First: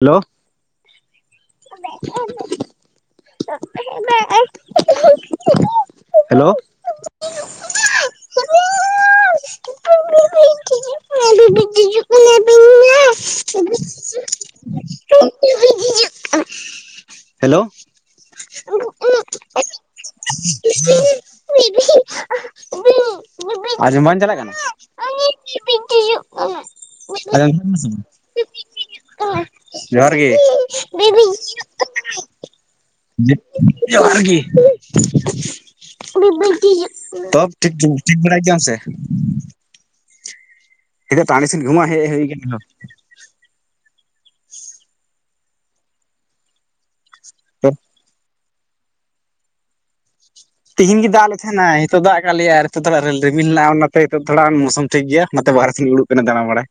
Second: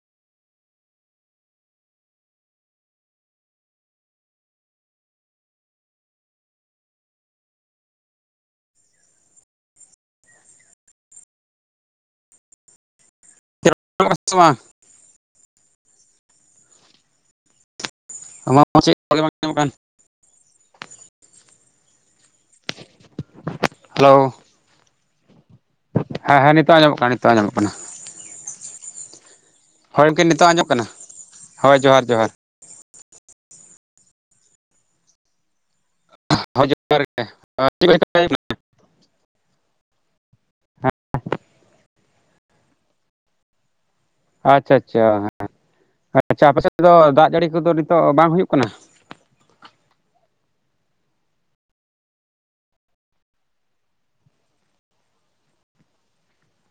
Hello? Hello [unintelligible] ᱞ [unintelligible] ᱥ [unintelligible] [unintelligible] hello ᱟᱢᱟᱜ ᱪᱮᱫ ᱵᱧᱟᱢᱚ ᱠᱟᱱ ᱟᱡᱚᱢ ᱵᱟᱝ ᱪᱟᱞᱟᱜ ᱠᱟᱱᱟ? [unintelligible] ᱦᱮᱸ ᱦᱮᱸ ᱱᱤᱛᱚᱜ ᱟᱸᱡᱚᱢᱚᱜ ᱠᱟᱱᱟ ᱱᱤᱛᱚᱜ ᱟᱸᱡᱚᱢᱚᱜ ᱠᱟᱱᱟ ᱦᱳᱭ ᱡᱚᱦᱟᱨ ᱜᱚᱢᱠᱮ ᱜᱮ ᱱᱤᱛᱚᱜ ᱟᱸᱡᱚᱢᱚᱜ ᱠᱟᱱᱟ ᱦᱳᱭ ᱡᱚᱦᱟᱨ ᱡᱚᱦᱟᱨ [unintelligible] ᱡᱚᱦᱟᱨ ᱜᱤ [unintelligible] ᱦᱳᱭ ᱡᱚᱦᱟᱨ ᱜᱮ ᱛᱚᱵ ᱴᱷᱤᱠ ᱴᱷᱤᱠ ᱵᱟᱲᱟᱭ ᱜᱮᱭᱟᱢ ᱥᱮ? [unintelligible] ᱴᱟᱺᱰᱤ ᱥᱮᱱ ᱜᱩᱢᱟᱜ ᱦᱮᱡ ᱦᱩᱭ ᱠᱟᱱᱟ ᱛᱚ ᱟᱪᱷᱟ ᱟᱪᱷᱟ ᱦᱮᱸ ᱟᱪᱷᱟ ᱟᱯ ᱥᱮᱫ ᱫᱚ ᱫᱟᱜ ᱡᱟᱹᱲᱤ ᱠᱚᱫᱚ ᱱᱤᱛᱚᱜ ᱵᱟᱝ ᱦᱩᱭᱩᱜ ᱠᱟᱱᱟ? ᱠᱟᱱᱟ ᱛᱤᱦᱤᱧ ᱜᱤ ᱫᱟᱜ ᱞᱮ ᱛᱟᱦᱮᱸᱱᱟᱭ ᱱᱤᱛᱚᱜ ᱫᱟᱜ ᱟᱠᱟ ᱞᱮᱭᱟ ᱱᱤᱛᱚᱜ ᱛᱷᱟ ᱨᱮᱹ ᱨᱤᱢᱤᱞ ᱦᱮᱱᱟᱜ ᱚᱱᱟᱛᱮ ᱤᱛᱚᱜ ᱛᱷᱚᱲᱟ ᱢᱳᱥᱳᱢ ᱴᱷᱤᱠ ᱜᱮᱭᱟ ᱵᱟᱦᱨᱮ ᱥᱮᱧ ᱩᱩᱲᱩᱵ ᱠᱟᱱᱟ ᱫᱟᱬᱟ ᱵᱟᱲᱟᱭ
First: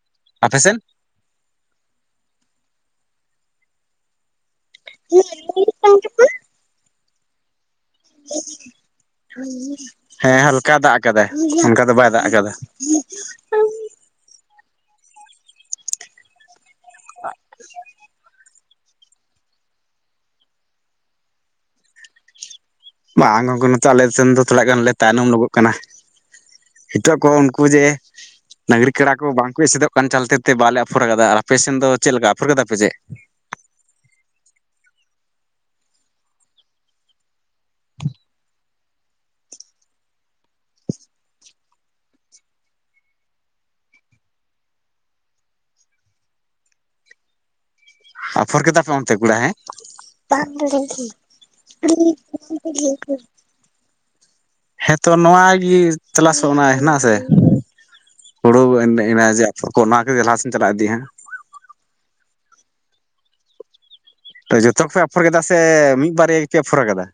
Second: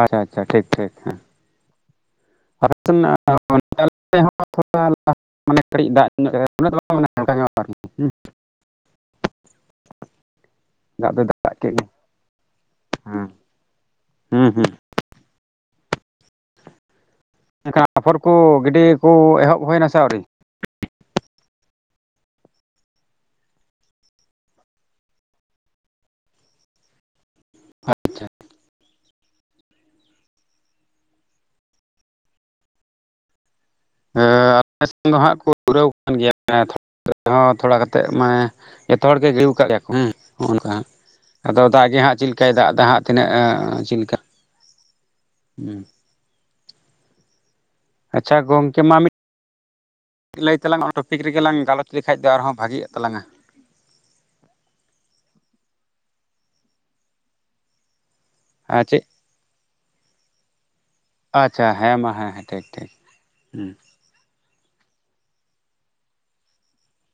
ᱟᱪᱷᱟ ᱟᱪᱷᱟ ᱟᱯᱮ ᱴᱷᱤᱠ ᱥᱮᱱ ᱴᱷᱤᱠ ᱦᱮᱸ ᱚᱲ ᱠᱟᱹᱤᱡ ᱫᱟᱜ [unintelligible] ᱢᱤᱫᱽ ᱦᱮᱸ ᱦᱟᱞᱠᱟ ᱫᱟᱜ ᱫᱚᱭ ᱠᱟᱫᱟᱭ ᱠᱮᱫ ᱚᱱᱠᱟ ᱜᱮ ᱫᱚ ᱵᱟᱭ ᱫᱟᱜ ᱠᱟᱫᱟ ᱦᱮᱸ ᱮᱸᱧ ᱦᱩᱸ ᱦᱩᱸ ᱮᱱᱠᱷᱟᱱ ᱟᱯᱷᱚᱨ ᱠᱚ ᱜᱤᱰᱤ ᱠᱚ ᱮᱦᱚᱵ ᱦᱩᱭᱮᱱᱟ ᱥᱮ ᱟᱹᱣᱨᱤ? ᱵᱟ ᱟᱝᱳᱜᱳ ᱱᱤᱛᱚ ᱟᱞᱮ ᱥᱮᱸᱱ ᱫᱚ ᱛᱷᱚᱲᱟ ᱜᱟᱱ ᱞᱮ ᱛᱟᱸᱭᱱᱚᱢ ᱱᱚᱜᱚᱜ ᱠᱟᱱᱟ ᱱᱤᱛᱚᱜ ᱠᱚ ᱩᱱᱠᱩ ᱡᱮ ᱟᱪᱪᱷᱟ ᱰᱟ. ᱝᱨᱤ ᱠᱟᱲᱟ ᱠᱚ ᱵᱟᱝ ᱠᱚ ᱮᱥᱮᱫᱚᱜ ᱠᱟᱱ ᱪᱟᱞᱛᱮ ᱛᱮ ᱵᱟᱞᱮ ᱟᱯᱷᱚᱨ ᱟᱠᱟᱫᱟ ᱟᱨ ᱟᱯᱮ ᱥᱮᱮᱫ ᱫᱚ ᱪᱮᱫ ᱞᱮᱠᱟ ᱟᱯᱷᱚᱨ ᱠᱟᱫᱟ ᱯ ᱪᱮᱫ [inaudible] ᱟᱞᱮ ᱥᱮᱱ ᱫᱚ ᱦᱟᱸᱜ ᱠᱚ ᱯᱩᱨᱟᱹᱣ ᱟᱠᱟᱱ ᱜᱮᱭᱟ ᱦᱚᱸ ᱛᱷᱚᱲᱟ ᱠᱟᱛᱮᱫ ᱢᱟᱱᱮ ᱡᱚᱛᱚ ᱦᱚᱲ ᱜᱮᱮ ᱡᱤᱨᱣ ᱟᱠᱟᱫ ᱜᱮᱭᱟ ᱠᱚ ᱦᱚᱸᱜᱼᱝᱠᱟ ᱟᱫᱚ ᱫᱟᱜ ᱜᱮ ᱦᱟᱸᱜ ᱪᱮᱫ ᱞᱮᱠᱟᱭ ᱫᱟᱜ ᱮ ᱦᱜ ᱛᱤᱱᱟᱹᱜ ᱪᱮᱫ ᱞᱮᱠᱟ ᱦᱮᱸ ᱟᱪᱷᱟ ᱟᱯᱷᱚᱨ ᱜᱚᱢᱠᱮ ᱠᱮᱫᱟ ᱯᱮ ᱢᱟ ᱚᱱᱛᱮ ᱢᱤᱫ [unintelligible] ᱞᱟᱹᱭ ᱛᱟᱞᱟᱝ ᱚᱱᱟ ᱴᱚᱯᱤᱠ ᱨᱮᱜᱮ ᱞᱟᱝ ᱜᱟᱞᱚᱪ ᱞᱮᱠᱷᱟᱡ ᱫᱚ ᱟᱨᱦᱚᱸ ᱵᱷᱟᱜᱤᱜ ᱛᱟᱞᱟᱝᱟ ᱦᱮᱸᱛᱚ ᱱᱚᱶᱟ ᱜᱮ ᱛᱚᱞᱟᱥᱚᱜ ᱠᱟᱱᱟ ᱦᱮᱱᱟᱜ ᱥᱮ? ᱟᱨ ᱪᱮᱫ ᱦᱩᱲᱩᱮᱡ ᱡᱮ ᱠᱚ ᱚᱱᱟ ᱠᱚ ᱞᱟᱦᱟᱥᱧ ᱪᱟᱞᱟᱜ ᱤᱫᱤᱜᱼᱟ ᱟᱪᱪᱷᱟ ᱦᱮᱸ ᱢᱟ ᱦᱮᱸ ᱦᱮᱸ ᱴᱷᱤᱠ ᱴᱷᱤᱠ ᱦᱮᱸ ᱡᱚᱛᱚ ᱜᱮᱯᱮ ᱟᱯᱷᱚᱨ ᱠᱮᱫᱟ ᱥᱮ ᱢᱤᱫ ᱵᱟᱨᱭᱟ ᱜᱮᱯᱮ ᱟᱯᱷᱚᱨ ᱠᱟᱫᱟ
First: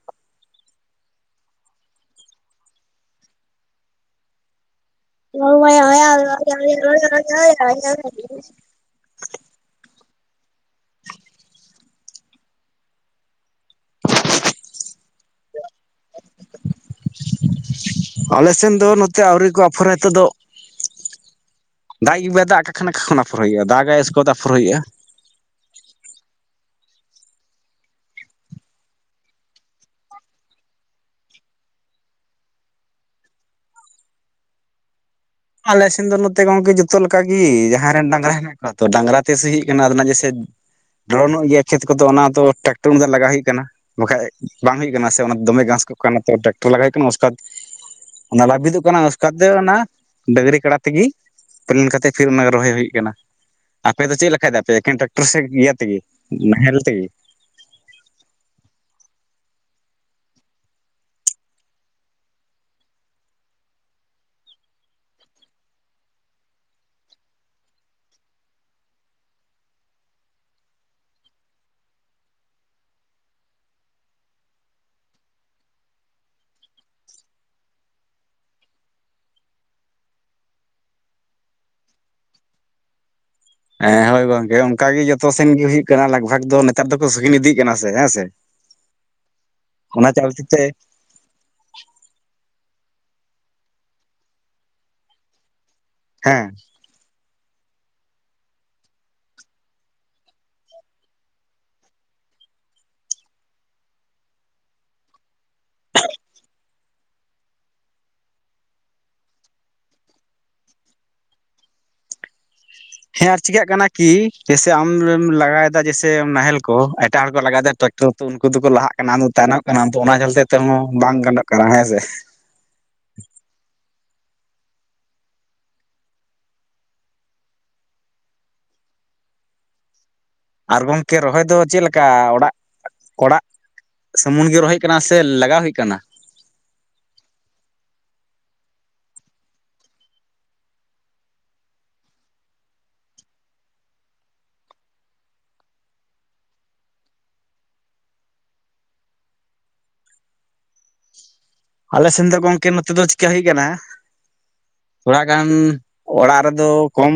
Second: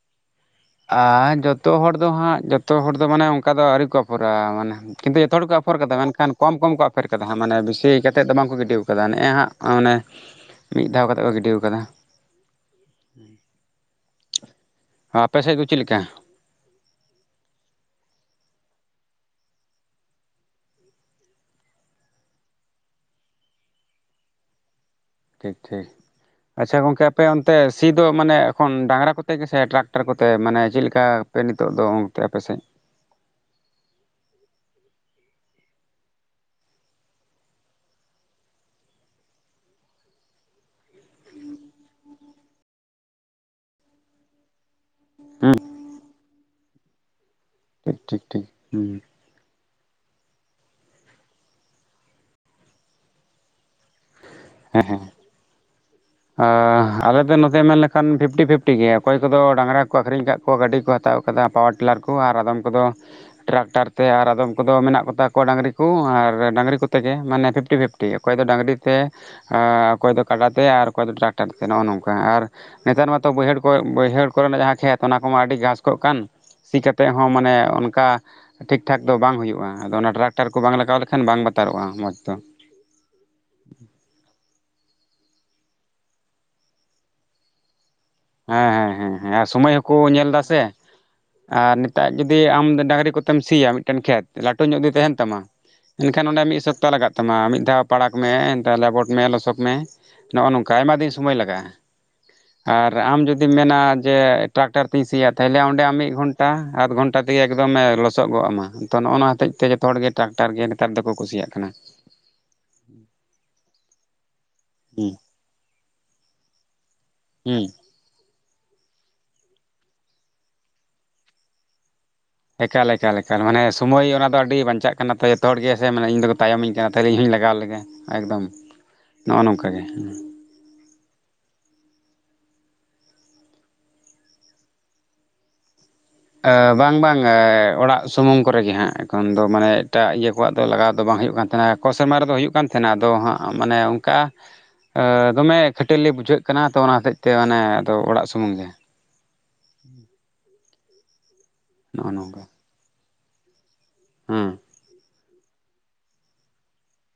ᱟᱨ ᱡᱚᱛᱚ ᱦᱚᱲ ᱫᱚ ᱦᱟᱸᱜ ᱡᱚᱛᱚ ᱦᱚᱲ ᱫᱚ ᱢᱟᱱᱮ ᱚᱱᱠᱟ ᱫᱚ ᱟᱹᱣᱨᱤ ᱠᱚ ᱯᱩᱨᱟ ᱢᱟᱱᱮ ᱠᱤᱱᱛᱩ ᱡᱚᱛᱚ ᱦᱚᱲ ᱠᱚ ᱟᱯᱷᱮᱨ ᱠᱟᱫᱟ ᱢᱮᱱᱠᱷᱟᱱ ᱠᱚᱢ ᱠᱚᱢ ᱠᱚ ᱟᱯᱷᱮᱨ ᱟᱠᱟᱫᱟ ᱦᱟᱜ ᱢᱟᱱᱮ ᱵᱤᱥᱤ ᱠᱟᱛᱮᱫ ᱫᱚ ᱵᱟᱝᱠᱚ ᱜᱤᱰᱤ ᱟᱠᱟᱫᱟ ᱱᱮᱜᱼᱮ ᱦᱟᱸᱜ ᱢᱟᱱᱮ ᱢᱤᱫ ᱫᱷᱟᱣ ᱠᱟᱛᱮ ᱠᱚ ᱜᱤᱰᱤ ᱟᱠᱟᱫᱟ ᱟ ᱯᱟᱥᱮᱡ ᱠᱚ ᱪᱮᱫ ᱞᱮᱠᱟ? ᱱᱚᱛᱮ ᱫᱚ ᱱᱚᱛᱮ ᱟᱹᱣᱨᱤ ᱠᱚ ᱟᱯᱷᱚᱨ ᱱᱤᱛᱚᱜ ᱫᱚ ᱫᱟᱜ ᱜᱮ ᱵᱟᱭ ᱫᱟᱜ ᱠᱷᱟᱱ ᱚᱠᱟ ᱠᱷᱚᱱ ᱟᱯᱷᱚᱨ ᱦᱩᱭᱩᱜᱼᱟ ᱫᱟᱜ ᱮᱥᱠᱚᱫ ᱟᱯᱷᱚᱨ ᱦᱩᱭᱩᱜᱼᱟ ᱴᱷᱤᱠ ᱴᱷᱤᱠ ᱟᱪᱷᱟ ᱜᱚᱝᱠᱮ ᱟᱯᱮ ᱚᱱᱛᱮ ᱥᱤᱤᱫ ᱫᱚ ᱢᱟᱱᱮ ᱮᱠᱷᱚᱱ ᱰᱟᱝᱨᱟ ᱠᱚᱛᱮ ᱜᱮᱥᱮ ᱴᱨᱟᱠᱴᱟᱨ ᱠᱚᱛᱮ ᱢᱟᱱᱮ ᱪᱮᱫᱞᱮᱠᱟ? ᱟᱯᱮ ᱱᱤᱛᱚᱜ ᱫᱚ ᱜᱚᱝᱠᱮ ᱟᱯᱮᱥᱮᱫ [inaudible] ᱟᱞᱮ ᱥᱮᱱ ᱫᱚ ᱱᱚᱛᱮ ᱜᱚᱝᱠᱮ ᱡᱚᱛᱚ ᱞᱮᱠᱟᱜᱮ ᱡᱟᱦᱟᱸᱭ ᱨᱮᱱ ᱰᱟᱝᱨᱟ ᱦᱮᱱᱟᱜ ᱠᱚᱣᱟ ᱛᱚ ᱰᱟᱝᱨᱟ ᱛᱮ ᱥ ᱦ ᱠᱟᱱᱟ ᱟᱱᱟᱜ ᱡᱮᱭᱥᱮ ᱰᱨᱳᱚᱱᱚᱜ ᱜᱮᱭᱟ ᱠᱷᱮᱛ ᱠᱚᱫᱚ ᱚᱱᱟ ᱫᱚ ᱴᱨᱟᱠᱴᱚᱨ ᱢ ᱞᱟᱜᱟᱣ ᱦᱩᱭᱩᱜ ᱠᱟᱱᱟ ᱵᱟᱠᱷᱟᱡ ᱵᱟᱝ ᱦᱩᱭᱩᱜ ᱠᱟᱱᱟ ᱥᱮ ᱚᱱᱟ ᱦᱩᱸ ᱫᱚᱢᱮ ᱜᱷᱟᱥᱚᱜ ᱠᱟᱱᱟ ᱴᱨᱟᱠᱴᱚᱨ ᱞᱟᱜᱟᱣ ᱦᱩᱭᱩᱜ ᱠᱟᱱᱟ ᱚᱥᱠᱟᱫ ᱴᱷᱤᱠ ᱴᱷᱤᱠ ᱚᱱᱟ ᱴᱷᱤᱠ ᱞᱵᱤᱫᱚᱜ ᱦᱩᱸ ᱠᱟᱱᱟ ᱩᱥᱠᱟᱫᱽᱛᱮ ᱚᱱᱟ ᱰᱟᱹᱝᱨᱤ ᱠᱟᱰᱟ ᱛᱮᱜᱮ ᱯᱟ. ᱞᱮᱱ ᱠᱟᱛᱮᱫ ᱯᱷᱤᱨ ᱚᱱᱟ ᱨᱚᱦᱚᱭ ᱦᱩᱭᱩᱜ ᱠᱟᱱᱟ ᱟᱯᱮ ᱫᱚ ᱪᱮᱫ ᱞᱮᱠᱟᱭ ᱫᱟᱯᱮ ᱦᱮᱸ ᱦᱮᱸ ᱮᱠᱮᱱ ᱴᱨᱟᱠᱴᱚᱨ ᱥᱮᱫ ᱤᱭᱟᱹ ᱛᱮᱜᱮ? ᱱᱟᱦᱮᱞ ᱛᱮᱜᱮ ᱟᱞᱮ ᱫᱚ ᱱᱚᱛᱮ ᱢᱮᱱ ᱞᱮᱠᱷᱟᱱ ᱯᱷᱤᱯᱴᱤ ᱯᱷᱤᱯᱴᱤ ᱜᱮ ᱚᱠᱚᱭ ᱠᱚᱫᱚ ᱰᱟᱝᱨᱟ ᱠᱚ ᱟᱹᱷᱠᱷᱨᱤᱧ ᱠᱫ ᱠᱚᱣᱟ ᱜᱟᱹᱰᱤ ᱠᱚ ᱦᱟᱛᱟᱣ ᱟᱠᱟᱫᱟ ᱯᱟᱣᱟᱨ ᱴᱤᱞᱟᱨ ᱠᱚ ᱟᱨ ᱟᱫᱚᱢ ᱠᱚᱫᱚ ᱴᱨᱟᱠᱴᱟᱨ ᱛᱮ ᱟᱨ ᱟᱫᱚᱢ ᱠᱚᱫᱚ ᱢᱮᱱᱟᱜ ᱠᱚᱛᱟ ᱠᱚᱣᱟ ᱰᱟᱹᱟᱝᱨᱤ ᱠᱚ ᱟᱨ ᱰᱟᱹᱝᱨᱤ ᱠᱚᱛᱮᱜᱮ ᱢᱟᱱᱮ ᱯᱷᱤᱯᱴᱤ ᱯᱷᱤᱯᱴᱤ ᱚᱠᱚᱭ ᱫᱚ ᱰᱟᱹᱝᱨᱤ ᱛᱮ ᱚᱠᱚᱭ ᱫᱚ ᱠᱟᱰᱟ ᱛᱮ ᱟᱨ ᱚᱭ ᱫᱚ ᱴᱨᱟᱠᱴᱟᱨ ᱛᱮ ᱱᱚᱜᱼᱚ ᱱᱚᱝᱠᱟ ᱟᱨ ᱱᱮᱛᱟᱨ ᱢᱟᱛᱚ ᱵᱟᱹᱭᱦᱟᱹᱲ ᱠᱚ ᱵᱟᱹᱭᱦᱟᱹᱲ ᱠᱚᱨᱮᱱᱟᱜ ᱡᱟᱦᱟᱸ ᱠᱷᱮᱛ ᱚᱱᱟ ᱠᱚᱢᱟ ᱟᱹᱰᱤ ᱜᱷᱟᱥ ᱠᱚ ᱠᱟᱱ ᱥᱤ ᱠᱟᱛᱮᱫ ᱦᱚᱸ ᱢᱟᱱᱮ ᱚᱱᱠᱟ ᱴᱷᱤᱠ ᱴᱷᱟᱠ ᱫᱚ ᱵᱟᱝ ᱦᱩᱭᱩᱜᱼᱟ ᱟᱫᱚ ᱚᱱᱟ ᱴᱨᱟᱠᱴᱟᱨ ᱠᱚ ᱵᱟᱝ ᱞᱟᱜᱟᱣ ᱞᱮᱠᱷᱟᱱ ᱵᱟᱝ ᱵᱟᱛᱚᱜᱼᱟ ᱦᱟᱛᱟᱨᱚᱜᱼᱟ ᱢᱚᱸᱡᱽ ᱫᱚ ᱦᱮᱸ ᱦᱳᱭ ᱜᱚᱝᱠᱮ ᱚᱱᱠ ᱜᱮ ᱡᱚᱛᱚ ᱥᱮᱱ ᱜᱮ ᱦᱩᱭᱩᱜ ᱠᱟᱱᱟ ᱞᱟᱜᱽ ᱵᱷᱟᱜᱽ ᱫᱚ ᱱᱮᱛᱟᱨ ᱫᱚᱠᱚ ᱥᱜᱤᱱ ᱤᱫᱤᱜ ᱠᱟᱱᱟ᱾ ᱥᱮ ᱦᱮᱸ ᱥᱮ ᱦᱮᱸ ᱦᱮᱸ ᱦᱮᱸ ᱥᱚᱢᱚᱭ ᱦᱚᱸᱠᱚ ᱚᱱᱟ ᱧᱮᱞ ᱫᱟ ᱪᱟᱞᱛᱤ ᱥᱮ ᱛᱮ ᱟᱨ ᱱᱮᱛᱟᱨ ᱡᱩᱫᱤ ᱟᱢ ᱰᱟᱝᱨᱤ ᱠᱚᱛᱮ ᱠᱚᱢ ᱥᱤᱭᱟ ᱢᱤᱫᱴᱮᱱ ᱠᱷᱮᱛ ᱞᱟᱹᱴᱩ ᱧᱚᱜ ᱡᱩᱤ ᱛᱟᱦᱮᱱ ᱛᱟᱢᱟ ᱢᱮᱱᱱᱠᱷᱟᱱ ᱚᱸᱰᱮ ᱦᱮᱸ ᱢᱤᱫᱚᱯᱟᱦ ᱞᱟᱜ ᱛᱟᱢᱟ ᱱᱛᱮ ᱦᱚᱸ ᱯᱟᱲᱠ ᱢᱮ ᱮᱱᱛᱮ ᱞᱮᱵᱚᱴ ᱢᱮ ᱞᱚᱥᱚᱫ ᱢᱮ ᱱᱚᱜᱼᱚ ᱱᱚᱝᱠᱟ ᱟᱭᱢᱟ ᱫᱤᱱ ᱥᱚᱢᱚᱭ ᱞᱟᱜᱟᱜᱼᱟ ᱟᱨ ᱟᱨ ᱟᱢ ᱡᱩᱫᱤᱢ ᱢᱮᱱᱟ ᱡᱮ ᱴᱨᱟᱠᱴᱟᱨ ᱛᱤᱧ ᱥᱤᱭᱟ ᱛᱟᱦᱚᱞᱮ ᱚᱸᱰᱮ ᱟᱢ ᱢᱤᱫ ᱜᱷᱚᱱᱴᱟ ᱟᱫᱷ ᱜᱷᱚᱱᱴᱟ ᱛᱮᱜᱮ ᱮᱠᱫᱚᱢᱮ ᱞᱚᱥᱚᱜ ᱜᱚᱜ ᱟ ᱢᱟ ᱛ ᱱᱚᱜᱼᱚ ᱱᱚᱣᱟ ᱦᱚᱛᱮᱡ ᱛᱮ ᱡᱚᱛᱚ ᱦᱚᱲ ᱜᱮᱮ ᱴᱨᱟᱠᱴᱟᱨ ᱜᱮ ᱱᱮᱛᱟᱨ ᱫᱚᱠᱚ ᱠᱩᱥᱤᱭᱟᱜ ᱠᱟᱱᱟ᱾ ᱦᱮᱸ ᱟᱨ ᱪᱤᱠᱟᱹᱜ ᱠᱟᱱᱟ ᱠᱤ ᱡᱮᱭᱥᱮ ᱟᱢ ᱦᱩᱸ ᱞᱟᱜᱟᱭᱮᱫᱟ ᱡᱮᱭᱥᱮ ᱱᱟᱦᱮᱞ ᱠᱚ ᱮᱴᱟᱜ ᱦᱚᱲ ᱠᱚ ᱦᱩᱸ ᱞᱟᱜᱟᱭᱮᱫᱟ ᱴᱨᱟᱠᱴᱚᱨ ᱩᱱᱠᱩ ᱫᱚᱠᱚ ᱞᱟᱦᱟᱜ ᱠᱟᱱᱟᱫᱚ ᱛᱟᱭᱱᱚᱜ ᱠᱟᱱᱟ ᱚᱱᱟ ᱪᱚᱞᱛᱮ ᱛᱮᱦᱚᱸ ᱵᱟᱝ ᱜᱟᱱᱚᱜ ᱠᱟᱱᱟ ᱦᱮᱸ ᱥᱮ ᱮᱠᱟᱞᱠᱟᱞᱠᱟᱞ ᱢᱟᱱᱮ ᱥᱚᱢᱚᱭ ᱚᱱᱟ ᱫᱚ ᱟᱹᱰᱤ ᱵᱟᱧᱪᱟᱜ ᱠᱟᱱᱟ ᱛᱚ ᱡᱚᱛᱚ ᱦᱚᱲ ᱜᱮᱮ ᱥᱮ ᱢᱟᱱᱮ ᱤᱧᱫᱚᱠᱚ ᱛᱟᱭᱚᱢᱤᱧ ᱠᱟᱱᱟ ᱛᱟᱦᱚᱞᱮ ᱤᱧ ᱞᱮᱟᱜᱟᱣ ᱞᱮᱜᱮ ᱮᱠᱫᱚᱢ ᱱᱚᱜᱼᱚ ᱱᱚᱝᱠᱟᱜᱮ ᱟᱨ ᱜᱚᱢᱠᱮ ᱨᱚᱦᱚᱭ ᱫᱚ ᱪᱮᱫ ᱞᱮᱠᱟ ᱚᱲᱟᱜ ᱚᱲᱟᱜ ᱥᱩᱢᱩᱱ ᱜᱮ ᱨᱚᱦᱚᱭ ᱠᱟᱱᱟ ᱥᱮ ᱞᱟᱜᱟᱣ ᱦᱩᱭ ᱠᱟᱱᱟ ᱵᱟᱝ ᱵᱟᱝ ᱚᱲᱟᱜ ᱥᱩᱢᱩᱝ ᱠᱚᱨᱮᱜᱮ ᱦᱟᱸᱜ ᱮᱠᱷᱚᱱ ᱫᱚ ᱢᱟᱱᱮ ᱮᱴᱟᱜ ᱤᱭᱟᱹ ᱠᱚᱣᱟᱜ ᱫᱚ ᱞᱟᱜᱟᱣ ᱫᱚ ᱵᱟᱝ ᱦᱩᱭᱩᱜ ᱠᱟᱱ ᱛᱟᱦᱮᱱᱟ ᱠᱚ ᱥᱮᱨᱢᱟ ᱨᱮᱫᱚ ᱦᱩᱭᱩᱜ ᱠᱟᱱ ᱛᱟᱦᱮᱱᱟ ᱟᱫᱚ ᱦᱟᱸᱜ ᱢᱟᱱᱮ ᱚᱱᱠᱟ ᱫᱚᱢᱮ ᱠᱷᱟᱹᱴᱟᱹᱨ ᱵᱩᱡᱷᱟᱹᱜ ᱠᱟᱱᱟ ᱛᱚ ᱚᱱᱟ ᱦᱚᱛᱮᱡ ᱛᱮ ᱚᱲᱟᱜ ᱥᱩᱢᱩᱝ ᱜᱮ ᱟᱞᱮ ᱱᱚᱜᱼᱚ ᱥᱮᱱ ᱫᱚ ᱱᱚᱝᱠᱟ ᱜᱚᱝᱠᱮ ᱱᱚᱛᱮ ᱫᱚ ᱪᱤᱠᱠᱟ ᱦᱩᱭ ᱟᱠᱟᱱᱟ ᱦᱮᱸ ᱛᱷᱚᱲᱟ ᱜᱟᱱ ᱚᱲᱟᱜ ᱨᱮᱫᱚ ᱠᱚᱢ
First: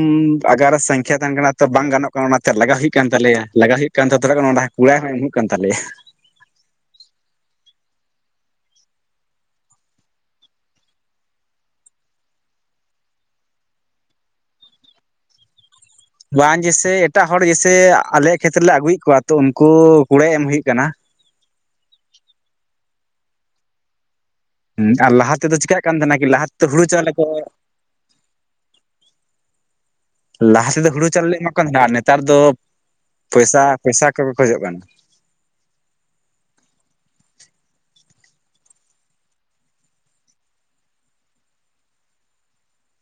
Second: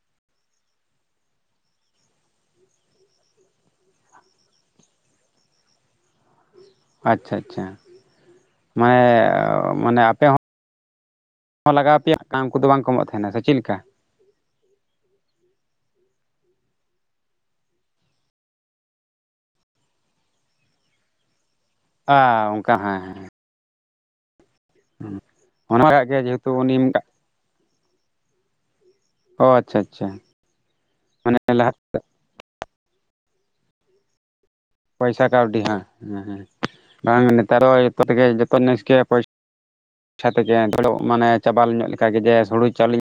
ᱟᱜᱟᱨ ᱥᱚᱝᱠᱷᱟ ᱛᱟᱦᱮᱱ ᱠᱟᱱᱟ ᱛᱚ ᱵᱟᱝ ᱜᱟᱱᱚᱜ ᱠᱟᱱᱟ ᱚᱱᱟᱛᱮ ᱞᱟᱜᱟᱣ ᱦᱩᱭᱩᱜ ᱠᱟᱱ ᱛᱟᱞᱮᱭᱟ᱾ ᱞᱟᱜ ᱦᱩᱭᱩᱜ ᱠᱟᱱ ᱛᱚᱲᱟᱟᱱ ᱠᱚᱲᱟ ᱦᱚᱸ ᱮᱢ ᱦᱩᱭᱩᱜ ᱠᱟᱱ ᱛᱟᱞᱮᱭᱟ᱾ ᱟᱪᱪᱷᱟ ᱟᱪᱪᱷᱟ ᱢᱟᱱᱮ ᱢᱟᱱᱮ ᱟᱯᱮ ᱦᱚᱸ ᱞᱟᱜᱟᱣ ᱟᱯᱮᱭᱟ ᱩᱱᱠᱩ ᱫᱚ ᱵᱟᱝ ᱠᱚ ᱮᱢᱚᱜ ᱛᱟᱦᱮᱱᱟ ᱥᱮ ᱪᱮᱫ ᱞᱮᱠᱟ? ᱻ [inaudible] ᱵᱟᱝ ᱡᱮᱥᱮ ᱮᱴᱟᱜ ᱦᱚᱲ ᱡᱮᱥᱥᱮ ᱟᱞᱮᱭᱟᱜ ᱠᱷᱮᱛᱨᱮᱞᱮ ᱟᱹᱜᱩᱭᱮᱫ ᱠᱚᱣᱟ ᱛᱚ ᱩᱱᱠᱩ ᱠᱩᱲᱟᱹᱭ ᱮᱢ ᱦᱩᱭᱩᱜ ᱠᱟᱱᱟ᱾ ᱻ [inaudible] ᱚ ᱚᱱᱠᱟ ᱦᱮᱸ ᱦᱮᱸ ᱦᱮᱸ ᱟᱨ ᱞᱟᱦᱟ ᱛᱮᱫᱚ ᱪᱮᱠᱟᱜ ᱚᱱᱟ ᱠᱟᱱ ᱠᱟᱜ ᱛᱟᱦᱮᱱᱟ ᱜᱮᱭᱟ ᱠᱤ ᱞᱟᱦᱟ ᱡᱮᱦᱮᱛᱩ ᱛᱮᱫᱚ ᱦᱩᱲᱩ ᱩᱱᱤᱢ ᱪᱟᱣᱞᱮ ᱠᱚ ᱚ ᱟᱪᱪᱷᱟ ᱟᱪᱪᱷᱟ ᱞᱟᱦᱟ ᱛᱮᱫᱚ ᱦᱩᱲᱩ ᱪᱟᱣᱞᱮ ᱢᱟᱱᱮ ᱮᱢᱟ ᱠᱟᱱ ᱞᱟᱦᱟ ᱛᱟᱦᱮᱱᱟ ᱱᱮᱛᱟᱨ ᱫᱚ ᱯᱚᱭᱥᱟ ᱯᱚᱭᱥᱟ ᱠᱚ ᱯᱚᱭᱥᱟ ᱠᱟᱹᱣᱰᱤ ᱦ ᱦᱮᱸ ᱦᱮᱸ ᱵᱟᱝ ᱱᱤᱛ ᱛᱚ ᱡᱚᱛᱚ ᱛᱮᱜᱮ ᱡᱚᱛᱚ ᱱᱮᱥ ᱜᱮ ᱟᱪᱷᱟ ᱛᱮᱜᱮ ᱫᱚᱜ ᱢᱟᱱᱮ ᱪᱟᱵᱟ ᱧᱚᱜ ᱠᱟᱱ ᱞᱮᱠᱟᱜᱮ ᱡᱮ ᱦᱩᱲᱩ ᱪᱟᱣᱞᱮ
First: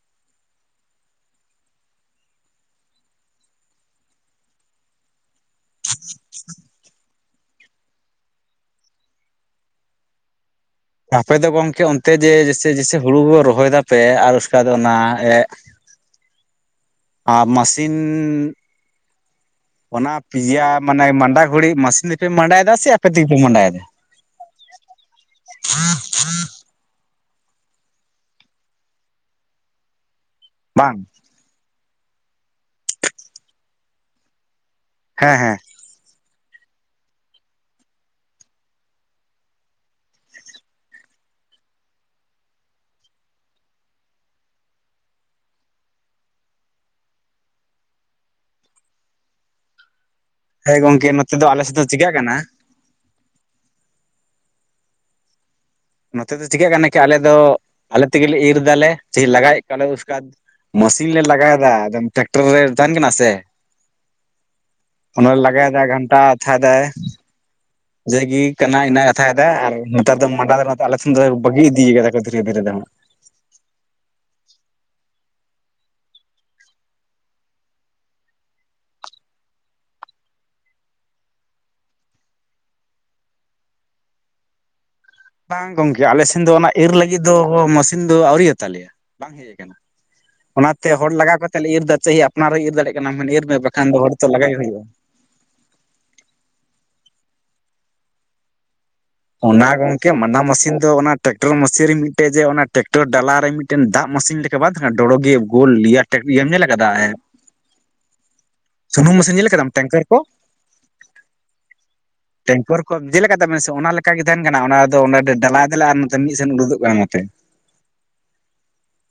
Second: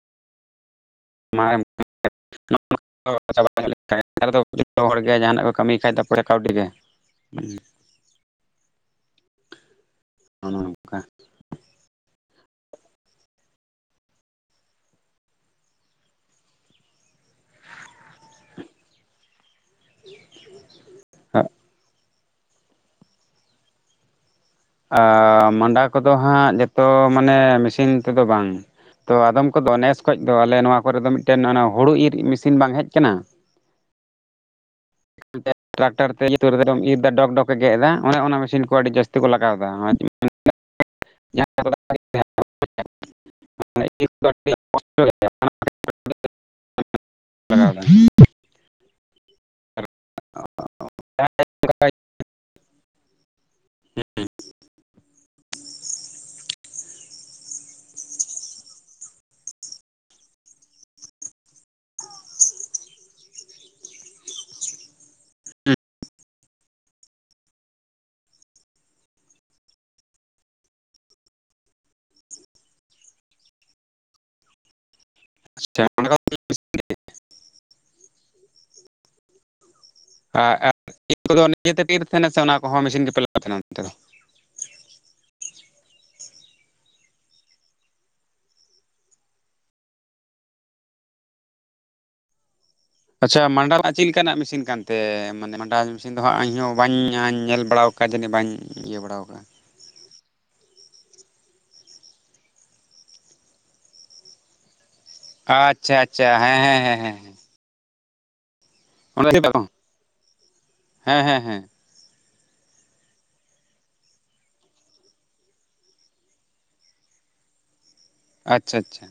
ᱡᱚᱛᱚ ᱦᱚᱲ ᱜᱮ ᱡᱟᱦᱟᱱᱟᱜ ᱠᱚ ᱠᱟᱹᱢᱤᱭ ᱠᱷᱟᱡ ᱫᱚ ᱯᱚᱨᱮ ᱠᱟᱹᱣᱰᱤ ᱜᱮ ᱦᱮᱸ ᱚᱱᱮ ᱚᱱᱠᱟ ᱟᱯᱮ ᱫᱚ ᱜᱚᱝᱠᱮ ᱚᱱᱛᱮ ᱡᱮ ᱡᱮᱭᱥᱮ ᱡᱮᱭᱥᱮ ᱦᱩᱲᱩ ᱠᱚ ᱨᱚᱦᱚᱭ ᱫᱟᱯᱮ ᱟᱨ ᱩᱥᱠᱟ ᱫᱚ ᱚᱱᱟ ᱟᱨ ᱢᱟᱥᱤᱱ ᱚᱱᱟ ᱯᱤᱭᱟ ᱢᱟᱱᱮ ᱢᱟᱰᱟ ᱜᱷᱚᱲᱤᱡ ᱢᱟᱥᱤᱱ ᱛᱮᱯᱮ ᱢᱟᱸᱰᱟᱭᱮᱫᱟ ᱥᱮ ᱟᱯᱮ ᱛᱮᱜᱮ ᱯᱮ ᱢᱟᱸᱰᱟᱭᱮᱫᱟ? ᱟ ᱢᱟᱸᱰᱟ ᱠᱚᱫᱚ ᱦᱟᱸᱜ ᱡᱚᱛᱚ ᱢᱟᱱᱮ ᱢᱮᱥᱤᱱ ᱛᱮᱫᱚ ᱵᱟᱝ ᱛᱚ ᱟᱫᱚᱢ ᱠᱚᱫᱚ ᱱᱮᱥ ᱠᱷᱚᱱ ᱫᱚ ᱟᱞᱮ ᱱᱚᱣᱟ ᱠᱚᱨᱮ ᱵᱟᱝ ᱫᱚ ᱢᱤᱫᱴᱮᱱ ᱦᱩᱲᱩ ᱤᱨ ᱢᱮᱥᱤᱱ ᱵᱟᱝ ᱦᱮᱡ ᱟᱠᱟᱱᱟ ᱦᱮᱸ ᱦᱮᱸ ᱴᱨᱟᱠᱴᱟᱨ ᱛᱮ ᱩᱛᱩᱨ ᱨᱮᱫᱚ ᱤᱨ ᱮᱫᱟ ᱰᱚᱜᱽ ᱰᱚᱜᱽ ᱮ ᱜᱮᱫ ᱮᱫᱟ ᱚᱱᱮ ᱚᱱᱟ ᱢᱮᱥᱤᱱ ᱠᱚ ᱟᱹᱰᱤ ᱡᱟᱹᱥᱛᱤ ᱠᱚ ᱞᱟᱜᱟᱣᱫᱟ᱾ ᱻ [inaudible] ᱻ [inaudible] ᱞᱟᱜᱟᱣ ᱦᱮᱸ ᱜᱚᱢᱠᱮ ᱱᱚᱛᱮ ᱫᱚ ᱟᱞᱮ ᱥᱮᱫ ᱫᱚ ᱪᱤᱠᱟᱹᱜ ᱠᱟᱱᱟ ᱱᱚᱛᱮ ᱫᱚ ᱪᱤᱠᱟᱹᱜ ᱠᱟᱱᱟ ᱠᱤ ᱟᱞᱮ ᱫᱚ ᱟᱞᱮ ᱛᱮᱜᱮᱞᱮ ᱤᱨ ᱫᱟᱞᱮ ᱞᱟᱜᱟᱭᱮᱫ ᱠᱚᱣᱟᱞᱮ ᱩᱥᱠᱟᱵᱟᱫ ᱢᱮᱥᱤᱱ ᱞᱮ ᱞᱟᱜᱟᱣᱮᱫᱟ ᱮᱠᱫᱚᱢ ᱴᱨᱟᱠᱴᱚᱨ ᱨᱮ ᱛᱟᱦᱮᱱ ᱠᱟᱱᱟ ᱥᱮ ᱚᱱᱟ ᱞᱟᱜᱟᱭᱮᱫᱟᱭ ᱜᱷᱟᱱᱴᱟ ᱟᱛᱷᱟᱫᱟᱭ ᱡᱮᱜᱮ ᱠᱟᱱᱟ ᱤᱱᱟᱹ ᱠᱟᱛᱷᱟᱭ ᱟᱨ ᱱᱮᱛᱟᱨ ᱫᱚ ᱢᱟᱰᱟ ᱫᱚ ᱟᱞᱮ ᱴᱷᱮᱱ ᱫᱚ ᱵᱟᱹᱜᱤ ᱤᱫᱤ ᱠᱟᱫᱟ ᱠᱚ ᱫᱷᱤᱨᱮ ᱫᱷᱤᱨᱮ ᱫᱚ [inaudible] [unintelligible] ᱟᱨ ᱤᱨ ᱠᱚᱫᱚ ᱱᱤᱡᱮ ᱛᱮᱯᱮ ᱤᱨ ᱛᱟᱦᱮᱱᱟ ᱥᱮ ᱚᱱᱟ ᱠᱚᱦᱚᱸ ᱢᱮᱥᱤᱱ ᱜᱮᱯᱮ ᱞᱟᱜᱟᱣ ᱛᱟᱦᱮᱱᱟ ᱚᱱᱛᱮ ᱫᱚ [inaudible] ᱵᱟᱝ ᱜᱚᱝᱠᱮ ᱟᱞᱮ ᱥᱮᱱ ᱫᱚ ᱚᱱᱟ ᱤᱨ ᱞᱟᱹᱜᱤᱫ ᱫᱚ ᱢᱮᱥᱤᱱ ᱫᱚ ᱟᱹᱣᱨᱤᱭᱟᱜ ᱛᱟᱞᱮᱭᱟ ᱵᱟᱝ ᱦᱮᱡ ᱟᱠᱟᱱᱟ᱾ ᱚᱱᱟᱛᱮ ᱦᱚᱲ ᱞᱟᱜᱟᱣ ᱠᱟᱛᱮᱫ ᱞᱮ ᱤᱨ ᱫᱟ ᱪᱟᱭ ᱟᱯᱱᱟᱨᱮ ᱤᱨ ᱫᱟᱲᱮᱭᱟᱜ ᱠᱟᱱᱟ ᱢᱮᱱ ᱤᱨ ᱟᱪᱪᱷᱟ ᱢᱮ ᱵᱟᱠᱷᱟᱱ ᱢᱟᱰᱟᱞᱟᱜ ᱫᱚ ᱪᱮᱫ ᱦᱚᱲ ᱛᱚ ᱞᱮᱠᱟᱱᱟᱜ ᱞᱟᱜᱟᱭ ᱢᱮᱥᱤᱱ ᱦᱩᱭᱩᱜᱼᱟ ᱠᱟᱱᱛᱮ ᱢᱟᱱᱮ ᱢᱟᱰᱟᱞ ᱢᱮᱥᱤᱱ ᱫᱚ ᱤᱧᱦᱚᱸᱵᱟᱹᱧ ᱧᱮᱞ ᱵᱟᱲᱟ ᱟᱠᱟᱫᱟ ᱚᱱᱠᱟ ᱡᱟᱹᱱᱤᱡ ᱵᱟᱹᱧ ᱤᱭᱟᱹ ᱵᱟᱲᱟ ᱟᱠᱟᱫᱟ ᱠᱮ ᱢᱟᱰᱟ ᱢᱮᱥᱤᱱ ᱫᱚ ᱚᱱᱟ ᱴᱮᱠᱴᱚᱨ ᱢᱥᱤᱱ ᱨᱮ ᱢᱤᱫᱴᱮᱡ ᱡᱮ ᱚᱱᱟ ᱴᱮᱠᱴᱚᱨ ᱰᱟᱞᱟ ᱨᱮ ᱢᱤᱫᱴᱮᱱ ᱫᱟᱜ ᱢᱮᱥᱤᱱ ᱞᱮᱠᱟ ᱵᱟᱫ ᱰᱚᱲᱚᱜᱮ ᱜᱳᱞ ᱟᱪᱪᱷᱟ ᱟᱪᱪᱷᱟ ᱤᱭᱟᱹᱢ ᱦᱮᱸ ᱧᱮᱞ ᱦᱮᱸ ᱠᱟᱫᱟ ᱦᱮᱸ ᱥᱩᱱᱩᱢ ᱢᱮᱥᱮᱱ ᱧᱮᱞ ᱦᱮᱸ ᱠᱟᱫᱟᱢ ᱴᱮᱝᱠᱟᱨ ᱠᱚ ᱦᱮᱸ ᱦᱮᱸ ᱦᱮᱸ ᱴᱮᱝᱠᱚᱨ ᱠᱚ ᱡᱮᱞᱮᱠᱟ ᱛᱥ ᱚᱱᱟᱠᱟᱜ ᱜᱮ ᱛᱟᱦᱮᱱ ᱠᱟᱱᱟ ᱚᱱᱟ ᱚᱸ ᱰᱟᱞᱟᱭ ᱫᱟᱞᱮ ᱟᱨ ᱱᱚᱛᱮ ᱢᱤᱫ ᱥᱮᱱ ᱩᱰᱩᱫᱚᱜ ᱠᱟᱱᱟ ᱱᱚᱛᱮ [inaudible] ᱟᱪᱪᱷᱟ ᱟᱪᱪᱷᱟ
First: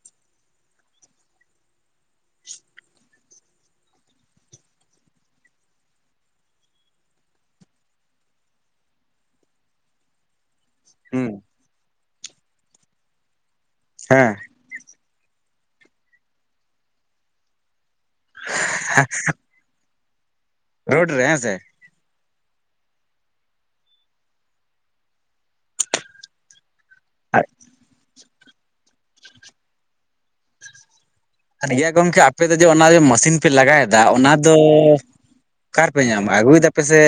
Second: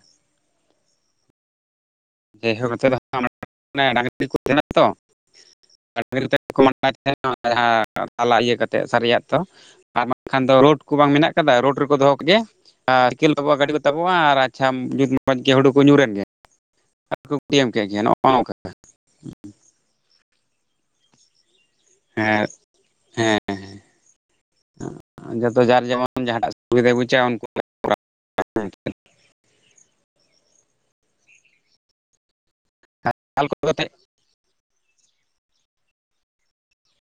ᱡᱮᱦᱳ ᱠᱟᱛᱮᱮᱫ ᱫᱚ ᱰᱟᱝᱨᱤ ᱠᱚ ᱛᱟᱦᱮᱱᱟ ᱛᱚ ᱰᱟᱝᱨᱤ ᱛᱮ ᱠᱚ ᱢᱟᱰᱟᱭ ᱛᱟᱦᱮᱫ ᱡᱟᱦᱟᱸ ᱛᱟᱞᱟ ᱤᱭᱟᱹ ᱠᱟᱛᱮ ᱥᱟᱹᱨᱤᱭᱟᱜ ᱛᱚ ᱟᱨ ᱵᱟᱝᱠᱷᱟᱱ ᱫᱚ ᱨᱳᱰ ᱵᱟᱝ ᱦᱩᱸ ᱢᱮᱱᱟᱜ ᱟᱠᱟᱫᱟ ᱨᱳᱰ ᱨᱮᱠᱚ ᱫᱚᱦᱚ ᱠᱮᱫᱮᱭᱟ ᱟᱨᱠᱮᱞ [unintelligible] ᱜᱟᱹᱰᱤ ᱠᱚ ᱛᱟᱵᱚᱜᱼᱟ ᱦᱮᱸ ᱟᱨ ᱟᱪᱪᱷᱟᱛ ᱚᱡᱽ ᱜᱮ ᱦᱩᱲᱩ ᱠᱚ ᱧᱩᱨᱮᱱ ᱜᱮ ᱟᱨᱠᱚ ᱮᱢ ᱠᱮᱫ ᱜᱮ ᱱᱚᱜᱼᱚ ᱱᱚᱝᱠᱟ ᱨᱳᱰ ᱨᱮ ᱦᱮᱸ ᱥᱮ ᱦᱮᱸ ᱦᱮᱸ ᱦᱮᱸ ᱡᱚᱛᱚ ᱡᱟᱨ ᱡᱮᱢᱚᱱ ᱡᱟᱦᱟᱸ ᱴᱟᱜ ᱥᱩᱵᱤᱫᱟᱭ ᱵᱩᱡᱷᱟᱹᱜᱣᱟ ᱩᱱᱠᱩ ᱟᱨ ᱤᱭᱟᱹ ᱜᱚᱢᱠᱮ ᱟᱯᱮ ᱫᱚ ᱡᱮ ᱚᱱᱟ ᱢᱮᱥᱤᱱ ᱯᱮ ᱞᱟᱜᱟᱭᱮᱫᱟ ᱚᱱᱟ ᱫᱚ ᱚᱠᱟᱨᱮ ᱯᱮ ᱧᱟᱢᱟ ᱟᱹᱜᱩᱭᱮᱫᱟᱯᱮ ᱥᱮ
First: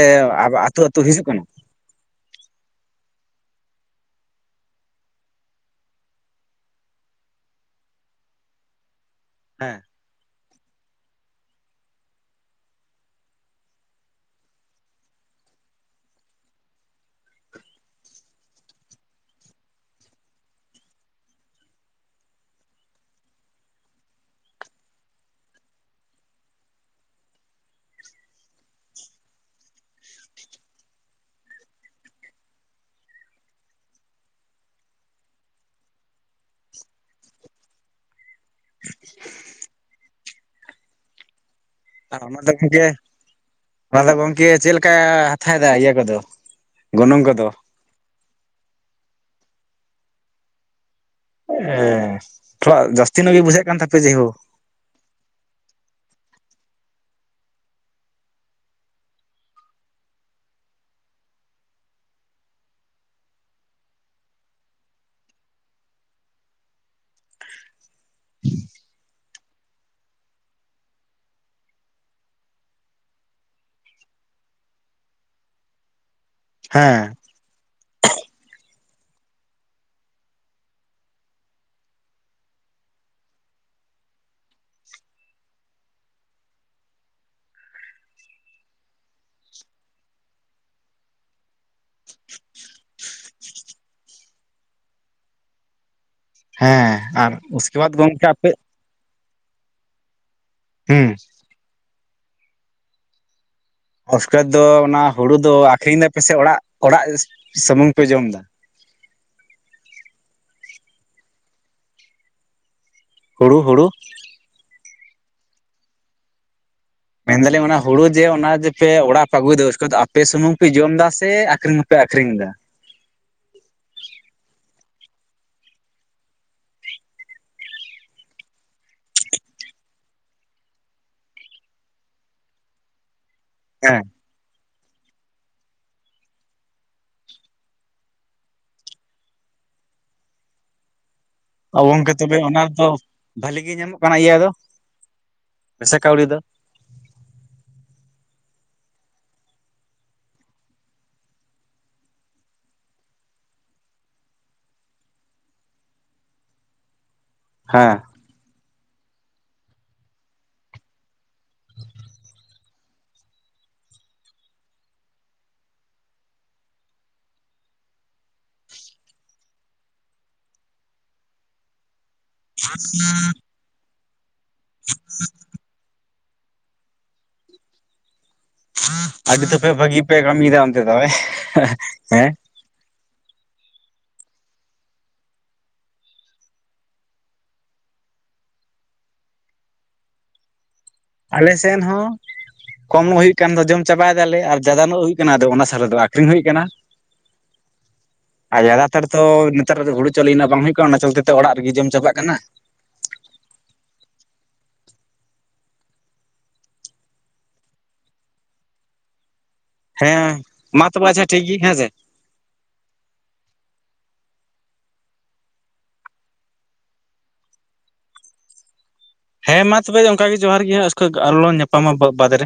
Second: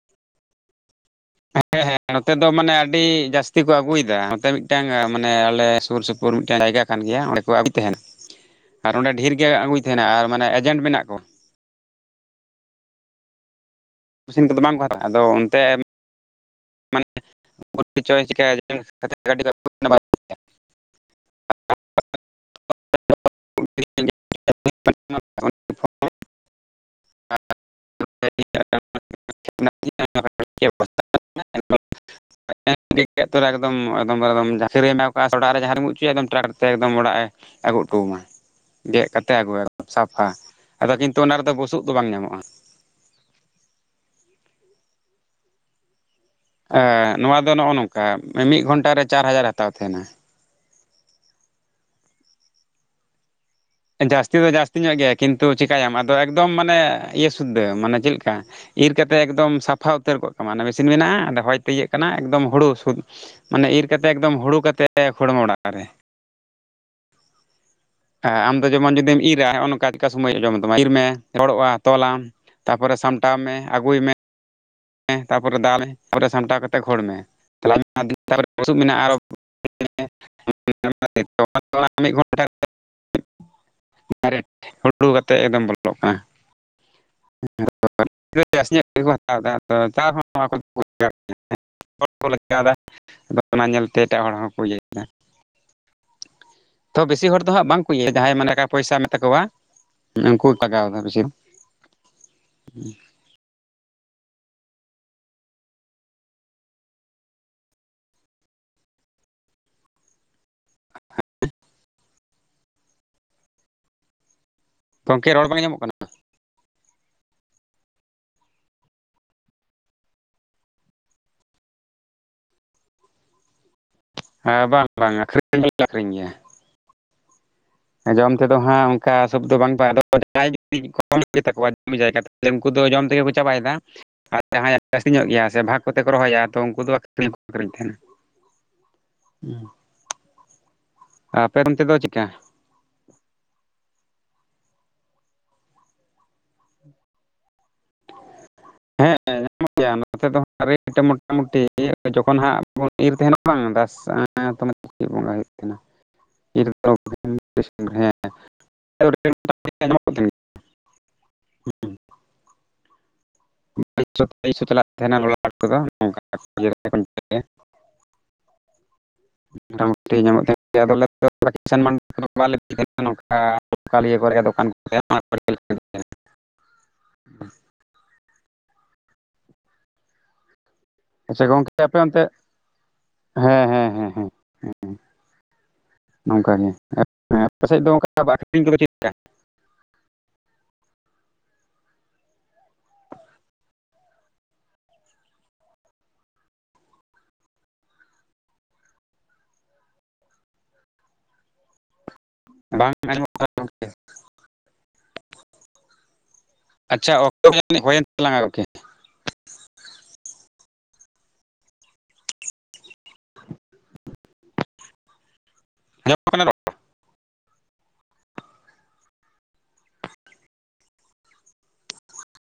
ᱟᱹᱛᱩ ᱟᱹᱛᱩ ᱦᱤᱡᱩᱜ ᱠᱟᱱᱟ ᱦᱮᱸ ᱦᱮᱸ ᱱᱚᱛᱮ ᱫᱚ ᱢᱟᱱᱮ ᱟᱹᱰᱤ ᱡᱟᱹᱥᱛᱤ ᱠᱚ ᱟᱹᱜᱩᱭᱮᱫᱟ ᱱᱚᱛᱮ ᱢᱤᱫᱴᱟᱝ ᱢᱟᱱᱮ ᱟᱞᱮ ᱥᱩᱨ ᱥᱩᱯᱩᱨ ᱢᱤᱫᱴᱟᱝ ᱡᱟᱭᱜᱟ ᱠᱟᱱ ᱜᱮᱭᱟ ᱚᱸᱰᱮ ᱠᱚ ᱟᱹᱜᱩᱭ ᱛᱟᱦᱮᱱᱟ᱾ [inaudible] ᱟᱨ ᱚᱸᱰᱮ ᱰᱷᱮᱨ ᱜᱮ ᱦᱮᱸ ᱟᱹᱜᱩᱭ ᱛᱟᱦᱮᱸᱱᱟ ᱟᱨ ᱢᱟᱱᱮ ᱮᱡᱮᱱᱴ ᱢᱮᱱᱟᱜ ᱠᱚ ᱢᱮᱥᱤᱱ ᱠᱚᱫᱚ ᱵᱟᱝᱠᱚ ᱦᱟᱛᱟᱜᱼᱟ ᱟᱫᱚ ᱚᱱᱛᱮ ᱢᱟᱱᱮ ᱪᱚᱭ [unintelligible] [inaudible] [unintelligible] [unintelligible] [unintelligible] [inaudible] [unintelligible] ᱚᱲᱟᱜ ᱨᱮ ᱡᱟᱦᱟᱸ ᱨᱮᱢ ᱩᱵ ᱚᱪᱚᱭᱟ ᱴᱨᱟᱠ ᱛᱮᱠ ᱚᱲᱟᱜ ᱮ ᱟᱹᱜᱩᱴᱚ ᱟᱢᱟ ᱜᱮᱫ ᱠᱟᱛᱮ ᱟᱹᱜᱩ ᱥᱟᱯᱷᱟ ᱟᱫᱚ ᱠᱤᱱᱛᱩ ᱚᱱᱟ ᱨᱮᱫᱫᱚ ᱵᱩᱥᱩᱵ ᱟ ᱚᱱᱟ ᱫᱚ ᱜᱚᱢᱠᱮ ᱚᱱᱟ ᱫᱚ ᱜᱚᱢᱠᱮ ᱪᱮᱫ ᱞᱮᱠᱟ ᱦᱟᱛᱟᱣᱮᱫᱟ ᱤᱭᱟᱹ ᱠᱚᱫᱚ ᱮ ᱜᱚᱱᱚᱝ ᱱᱚᱣᱟ ᱠᱚᱫᱚ ᱫᱚ ᱱᱚᱜᱼᱚ ᱱᱚᱝᱠᱟ ᱢᱤᱫ ᱜᱷᱚᱱᱴᱟᱮ ᱪᱟᱨ ᱦᱟᱡᱟᱨ ᱦᱟᱛᱟᱣ ᱛᱟᱦᱮᱱᱟ᱾ ᱛᱷᱚᱲ ᱡᱟᱹᱥᱛᱤ ᱱᱟ ᱜᱮ ᱵᱩᱡᱟ ᱡᱟᱹᱥᱛᱤ ᱫᱚ ᱡᱟᱹᱥᱛᱤ ᱧᱚᱜ ᱜᱮᱭᱟ ᱠᱤᱱᱛᱩ ᱪᱤᱠᱟᱹᱭᱟᱢ ᱟᱫᱚ ᱮᱠᱫᱚᱢ ᱢᱟᱱᱮ ᱤᱭᱟᱹ ᱥᱩᱫᱽᱫᱷ ᱢᱟᱱᱮ ᱪᱮᱫ ᱞᱮᱠᱟ ᱤᱨ ᱠᱟᱛᱮ ᱮᱠᱫᱚᱢ ᱥᱟᱯᱷᱟ ᱩᱛᱟᱹᱨ ᱠᱚᱜ ᱛᱟᱢᱟ ᱢᱮᱥᱤᱱ ᱢᱮᱱᱟᱜᱼᱟ ᱟᱫᱚ ᱦᱚᱭ ᱛᱮ ᱤᱭᱟᱹᱜ ᱠᱟᱱᱟ ᱮᱠᱫᱚᱢ ᱦᱩᱲᱩ ᱥᱩᱫᱽ ᱢᱟᱱᱮ ᱤᱨ ᱠᱟᱛᱮ ᱮᱠᱫᱚᱢ ᱦᱩᱲᱩ ᱠᱟᱛᱮᱫ [unintelligible] ᱚᱲᱟᱜ ᱨᱮ [inaudible] ᱦᱮᱸ ᱟᱢ ᱫᱚ ᱡᱮᱢᱚᱱ ᱡᱩᱫᱤᱢ ᱤᱨ ᱱᱚᱜᱼᱚ ᱱᱚᱝᱠᱟ ᱪᱮᱠᱟ ᱥᱚᱢᱚᱭ ᱡᱚᱢᱚᱜ ᱛᱟᱢᱟ ᱤᱨ ᱢᱮ ᱨᱚᱲᱚᱜᱼᱟ ᱛᱚᱞᱟᱢ ᱛᱟᱨᱯᱚᱨᱮ ᱥᱟᱢᱴᱟᱣ ᱢᱮ ᱟᱹᱜᱩᱭ ᱢᱮ ᱛᱟᱨᱯᱚᱨᱮ [unintelligible] ᱢᱮ ᱛᱟᱨᱯᱚᱨᱮ ᱥᱟᱢᱴᱟᱣ ᱠᱟᱛᱮ ᱠᱷᱚᱲ ᱦᱮᱸ ᱢᱮ ᱵᱩᱥᱩᱵ ᱢᱮᱱᱟᱜᱼᱟ ᱟᱨᱚ ᱢᱤᱫ ᱜᱷᱚᱱᱴᱟ ᱰᱟᱭᱨᱮᱴ ᱦᱩᱰᱩ ᱠᱟᱛᱮᱫ ᱮᱫᱚᱢ ᱵᱚᱞᱚᱜ ᱠᱟᱱᱟ᱾ ᱤᱱᱠᱟᱹ ᱡᱟᱹᱥᱛᱤ ᱧᱚᱜ ᱜᱮᱠᱚ ᱦᱟᱛᱟᱣᱫᱟ ᱦᱚᱸ [unintelligible] [unintelligible] ᱚᱱᱟ ᱧᱮᱞᱛᱮ ᱮᱴᱟᱜ ᱦᱚᱲ ᱦᱚᱸᱠᱚ ᱤᱭᱟᱹᱟ ᱦᱮᱸ ᱛᱚ ᱵᱮᱥᱤ ᱟᱨ ᱦᱚᱲ ᱫᱚ ᱦᱟᱜ ᱩᱥᱠᱮ ᱵᱟᱝ ᱠᱚ ᱵᱟᱫ ᱤᱭᱟ ᱜᱚᱢᱠᱮ ᱡᱟᱦᱟᱸᱭ ᱢᱟᱱᱮ ᱟᱯᱮ ᱴᱟᱠᱟ ᱯᱚᱭᱥᱟ ᱛᱟᱠᱚᱣᱟ ᱩᱱᱠᱩ ᱠᱚᱣᱟᱜ ᱜᱮ ᱦᱩᱸ ᱠᱤᱪᱷᱩ ᱚᱥᱠᱟᱨ ᱫᱚ ᱚᱱᱟ ᱦᱩᱲᱩ ᱫᱚ ᱟᱠᱷᱨᱤᱧ ᱫᱟᱯ ᱥᱮ ᱚᱲᱟᱜ ᱚᱲᱟᱜ ᱥᱩᱢᱩᱝ ᱯᱮ ᱡᱚᱢ ᱮᱫᱟ ᱦᱩᱲᱩ ᱦᱩᱲᱩ ᱜᱚᱢᱠᱮ ᱨᱚᱲ ᱵᱟᱝ ᱟᱸᱡᱚᱢᱚᱜ ᱠᱟᱱᱟ ᱢᱮᱱᱫᱟᱞᱤᱧ ᱚᱱᱟ ᱦᱩᱲᱩ ᱡᱮ ᱚᱱᱟ ᱡᱮ ᱯᱮ ᱚᱲᱟᱜ ᱯᱮ ᱟᱹᱜᱩᱭᱮᱫᱟ ᱩᱥᱠᱟ. ᱯᱮ ᱥᱩᱢᱩᱝ ᱯᱮ ᱡᱚᱢ ᱫᱟ ᱥᱮ ᱟᱹᱠᱷᱟᱨᱤᱧ ᱟᱯᱮ ᱟᱹᱠᱷᱨᱤᱧ ᱫᱟ ᱦᱮᱸ ᱵᱟᱝ ᱵᱟᱝ ᱟᱹᱠᱷᱨᱤᱧ ᱜᱮᱞᱮ ᱟᱠᱷᱨᱤᱧ ᱜᱮᱭᱟ ᱡᱚᱢ ᱛᱮᱫᱚ ᱦᱟᱸᱜ ᱚᱱᱠᱟ ᱥᱚᱵ ᱫᱚ ᱵᱟᱝ ᱪᱟᱜ ᱟ ᱟᱫᱚ ᱡᱟᱦᱟᱭ ᱡᱩᱫᱤ ᱠᱚᱢ ᱜᱮᱛᱟ ᱠᱚᱣᱟ ᱡᱚᱢᱤ ᱡᱟᱭᱜᱟ ᱛᱟᱦᱚᱞᱮ ᱩᱱᱠᱩ ᱫᱚ ᱡᱚᱢ ᱛᱮᱜᱮ ᱠᱚ ᱪᱟᱵᱟᱭᱮᱫᱟ ᱦᱮᱸ ᱟᱨ ᱟᱹᱠᱷᱨᱤᱧᱚᱜ ᱜᱮᱭᱟ ᱥᱮ ᱵᱷᱟᱜᱽ ᱠᱚᱛᱮ ᱠᱚ ᱨᱚᱦᱚᱭᱮᱫᱼᱟ ᱛᱚ ᱩᱱᱠᱩ ᱫᱚ ᱟᱹᱠᱷᱨᱤᱧ ᱦᱚ ᱠᱚ ᱟᱹᱠᱷᱨᱤᱧ ᱛᱟᱦᱮᱱᱟ ᱦᱮᱸ ᱜᱚᱝᱠᱮ ᱛᱚᱵᱮ ᱚᱱᱟ ᱫᱚ ᱵᱷᱟᱹᱞᱤ ᱜᱮ ᱧᱟᱢᱚᱜ ᱠᱟᱱᱟ ᱤᱭᱟᱹ ᱫᱚ ᱯᱚᱭᱥᱟ ᱠᱟᱹᱣᱰᱤ ᱫᱚ ᱦᱮᱸᱮᱸ [unintelligible] ᱱᱚᱛᱮ ᱫᱚ ᱦᱟᱜ ᱨᱮᱴ ᱢᱚᱴᱟᱢᱩᱴᱤ ᱡᱚᱠᱷᱚᱱ ᱦᱟᱸᱜ ᱵᱚᱱ ᱤᱨ ᱛᱟᱦᱮᱱᱟ ᱵᱟᱝ ᱦᱮᱸ [unintelligible] [unintelligible] ᱵᱟᱭᱤᱥᱚ ᱵᱟᱭᱤᱥᱚᱟᱛᱟᱦᱮᱱᱟ ᱚᱫᱚ ᱱᱚᱝᱠᱟ [unintelligible] ᱵᱟᱞᱮ ᱱᱚᱝᱠᱟ ᱞᱠᱟᱞᱤᱭᱟᱹ ᱠᱚᱨᱮ ᱫᱚᱠᱟᱱ ᱠᱚ ᱦ ᱟᱹᱰᱤ ᱛᱯᱮ ᱵᱷᱟᱹᱜᱤ ᱯᱮ ᱠᱟᱹᱢᱤᱭᱮᱫᱟ ᱚᱱᱛᱮ ᱫᱚ ᱟᱪᱪᱷᱟ ᱜᱚᱝᱠᱮ ᱟᱯᱮ ᱚᱱᱛᱮ ᱦᱮᱸ ᱦᱮᱸ ᱦᱮᱸ ᱦᱮᱸ ᱦᱮᱸ ᱦᱮᱸ ᱱᱚᱝᱠ ᱜᱮᱮ ᱟᱯᱮ ᱥᱮᱫ ᱫᱚ ᱚᱱᱠᱟᱠᱷᱨᱤᱧ ᱠᱚᱫᱚ. ᱴ!... ᱟᱞᱮ ᱥᱮᱱ ᱦᱚᱸ ᱠᱚᱢ ᱧᱚᱜ ᱦᱩᱭᱩᱜ ᱠᱟᱱ ᱫᱚ ᱡᱚᱢ ᱪᱟᱵᱟᱭᱮᱫᱟᱞᱮ ᱟᱨ ᱡᱟᱫᱟ ᱧᱚᱜ ᱦᱩᱭᱩᱜ ᱠᱟᱱᱟ ᱟᱫᱚ ᱚᱱᱟ ᱥᱟᱨ ᱨᱮ ᱫᱚ ᱟᱠᱷᱨᱤᱧ ᱦᱩᱭᱩᱜ ᱠᱟᱱᱟ ᱟᱨ ᱡᱟᱫᱟ ᱛᱟᱨ ᱛᱚ ᱱᱮᱛᱟᱨ ᱫᱚ ᱦᱩᱲᱩ ᱪᱟᱣᱞᱮᱱᱟ ᱵᱟᱝ ᱦᱩᱭᱩᱜᱜ ᱚᱱᱟ ᱪᱚᱞᱛᱮᱚ ᱚᱲᱟᱜ ᱨᱮᱜᱮ ᱡᱚᱢ ᱪᱟᱵᱟᱜ ᱠᱟᱱᱟ ᱵᱟᱝ ᱟᱸᱡᱚᱢᱚᱜ ᱠᱟᱱᱟ ᱜᱚᱢᱠᱮ ᱟᱪᱪᱷᱟ ᱚᱠᱛᱚ ᱡᱟ. ᱱᱤᱡ ᱡᱳᱭᱮᱱ ᱛᱟᱞᱟᱝ ᱟ ᱜᱚᱢᱠᱮ ᱦᱮᱸ ᱢᱟ ᱛᱚᱵᱮ ᱟᱪᱪᱷᱟ ᱴᱷᱤᱠᱜᱮ ᱦᱮᱸᱥᱮ ᱟᱸᱡᱚᱢᱚᱜ ᱠᱟᱱᱟ ᱨᱚᱲ ᱦᱮᱸ ᱢᱟ ᱛᱚᱵᱮ ᱚᱱᱠᱮ ᱡᱚᱦᱟᱨ ᱜᱮ ᱟᱥᱠᱟᱹ ᱟᱨᱦᱚ ᱞᱟᱝ ᱧᱟᱯᱟᱢᱟ ᱵᱟᱫᱽ ᱨᱮ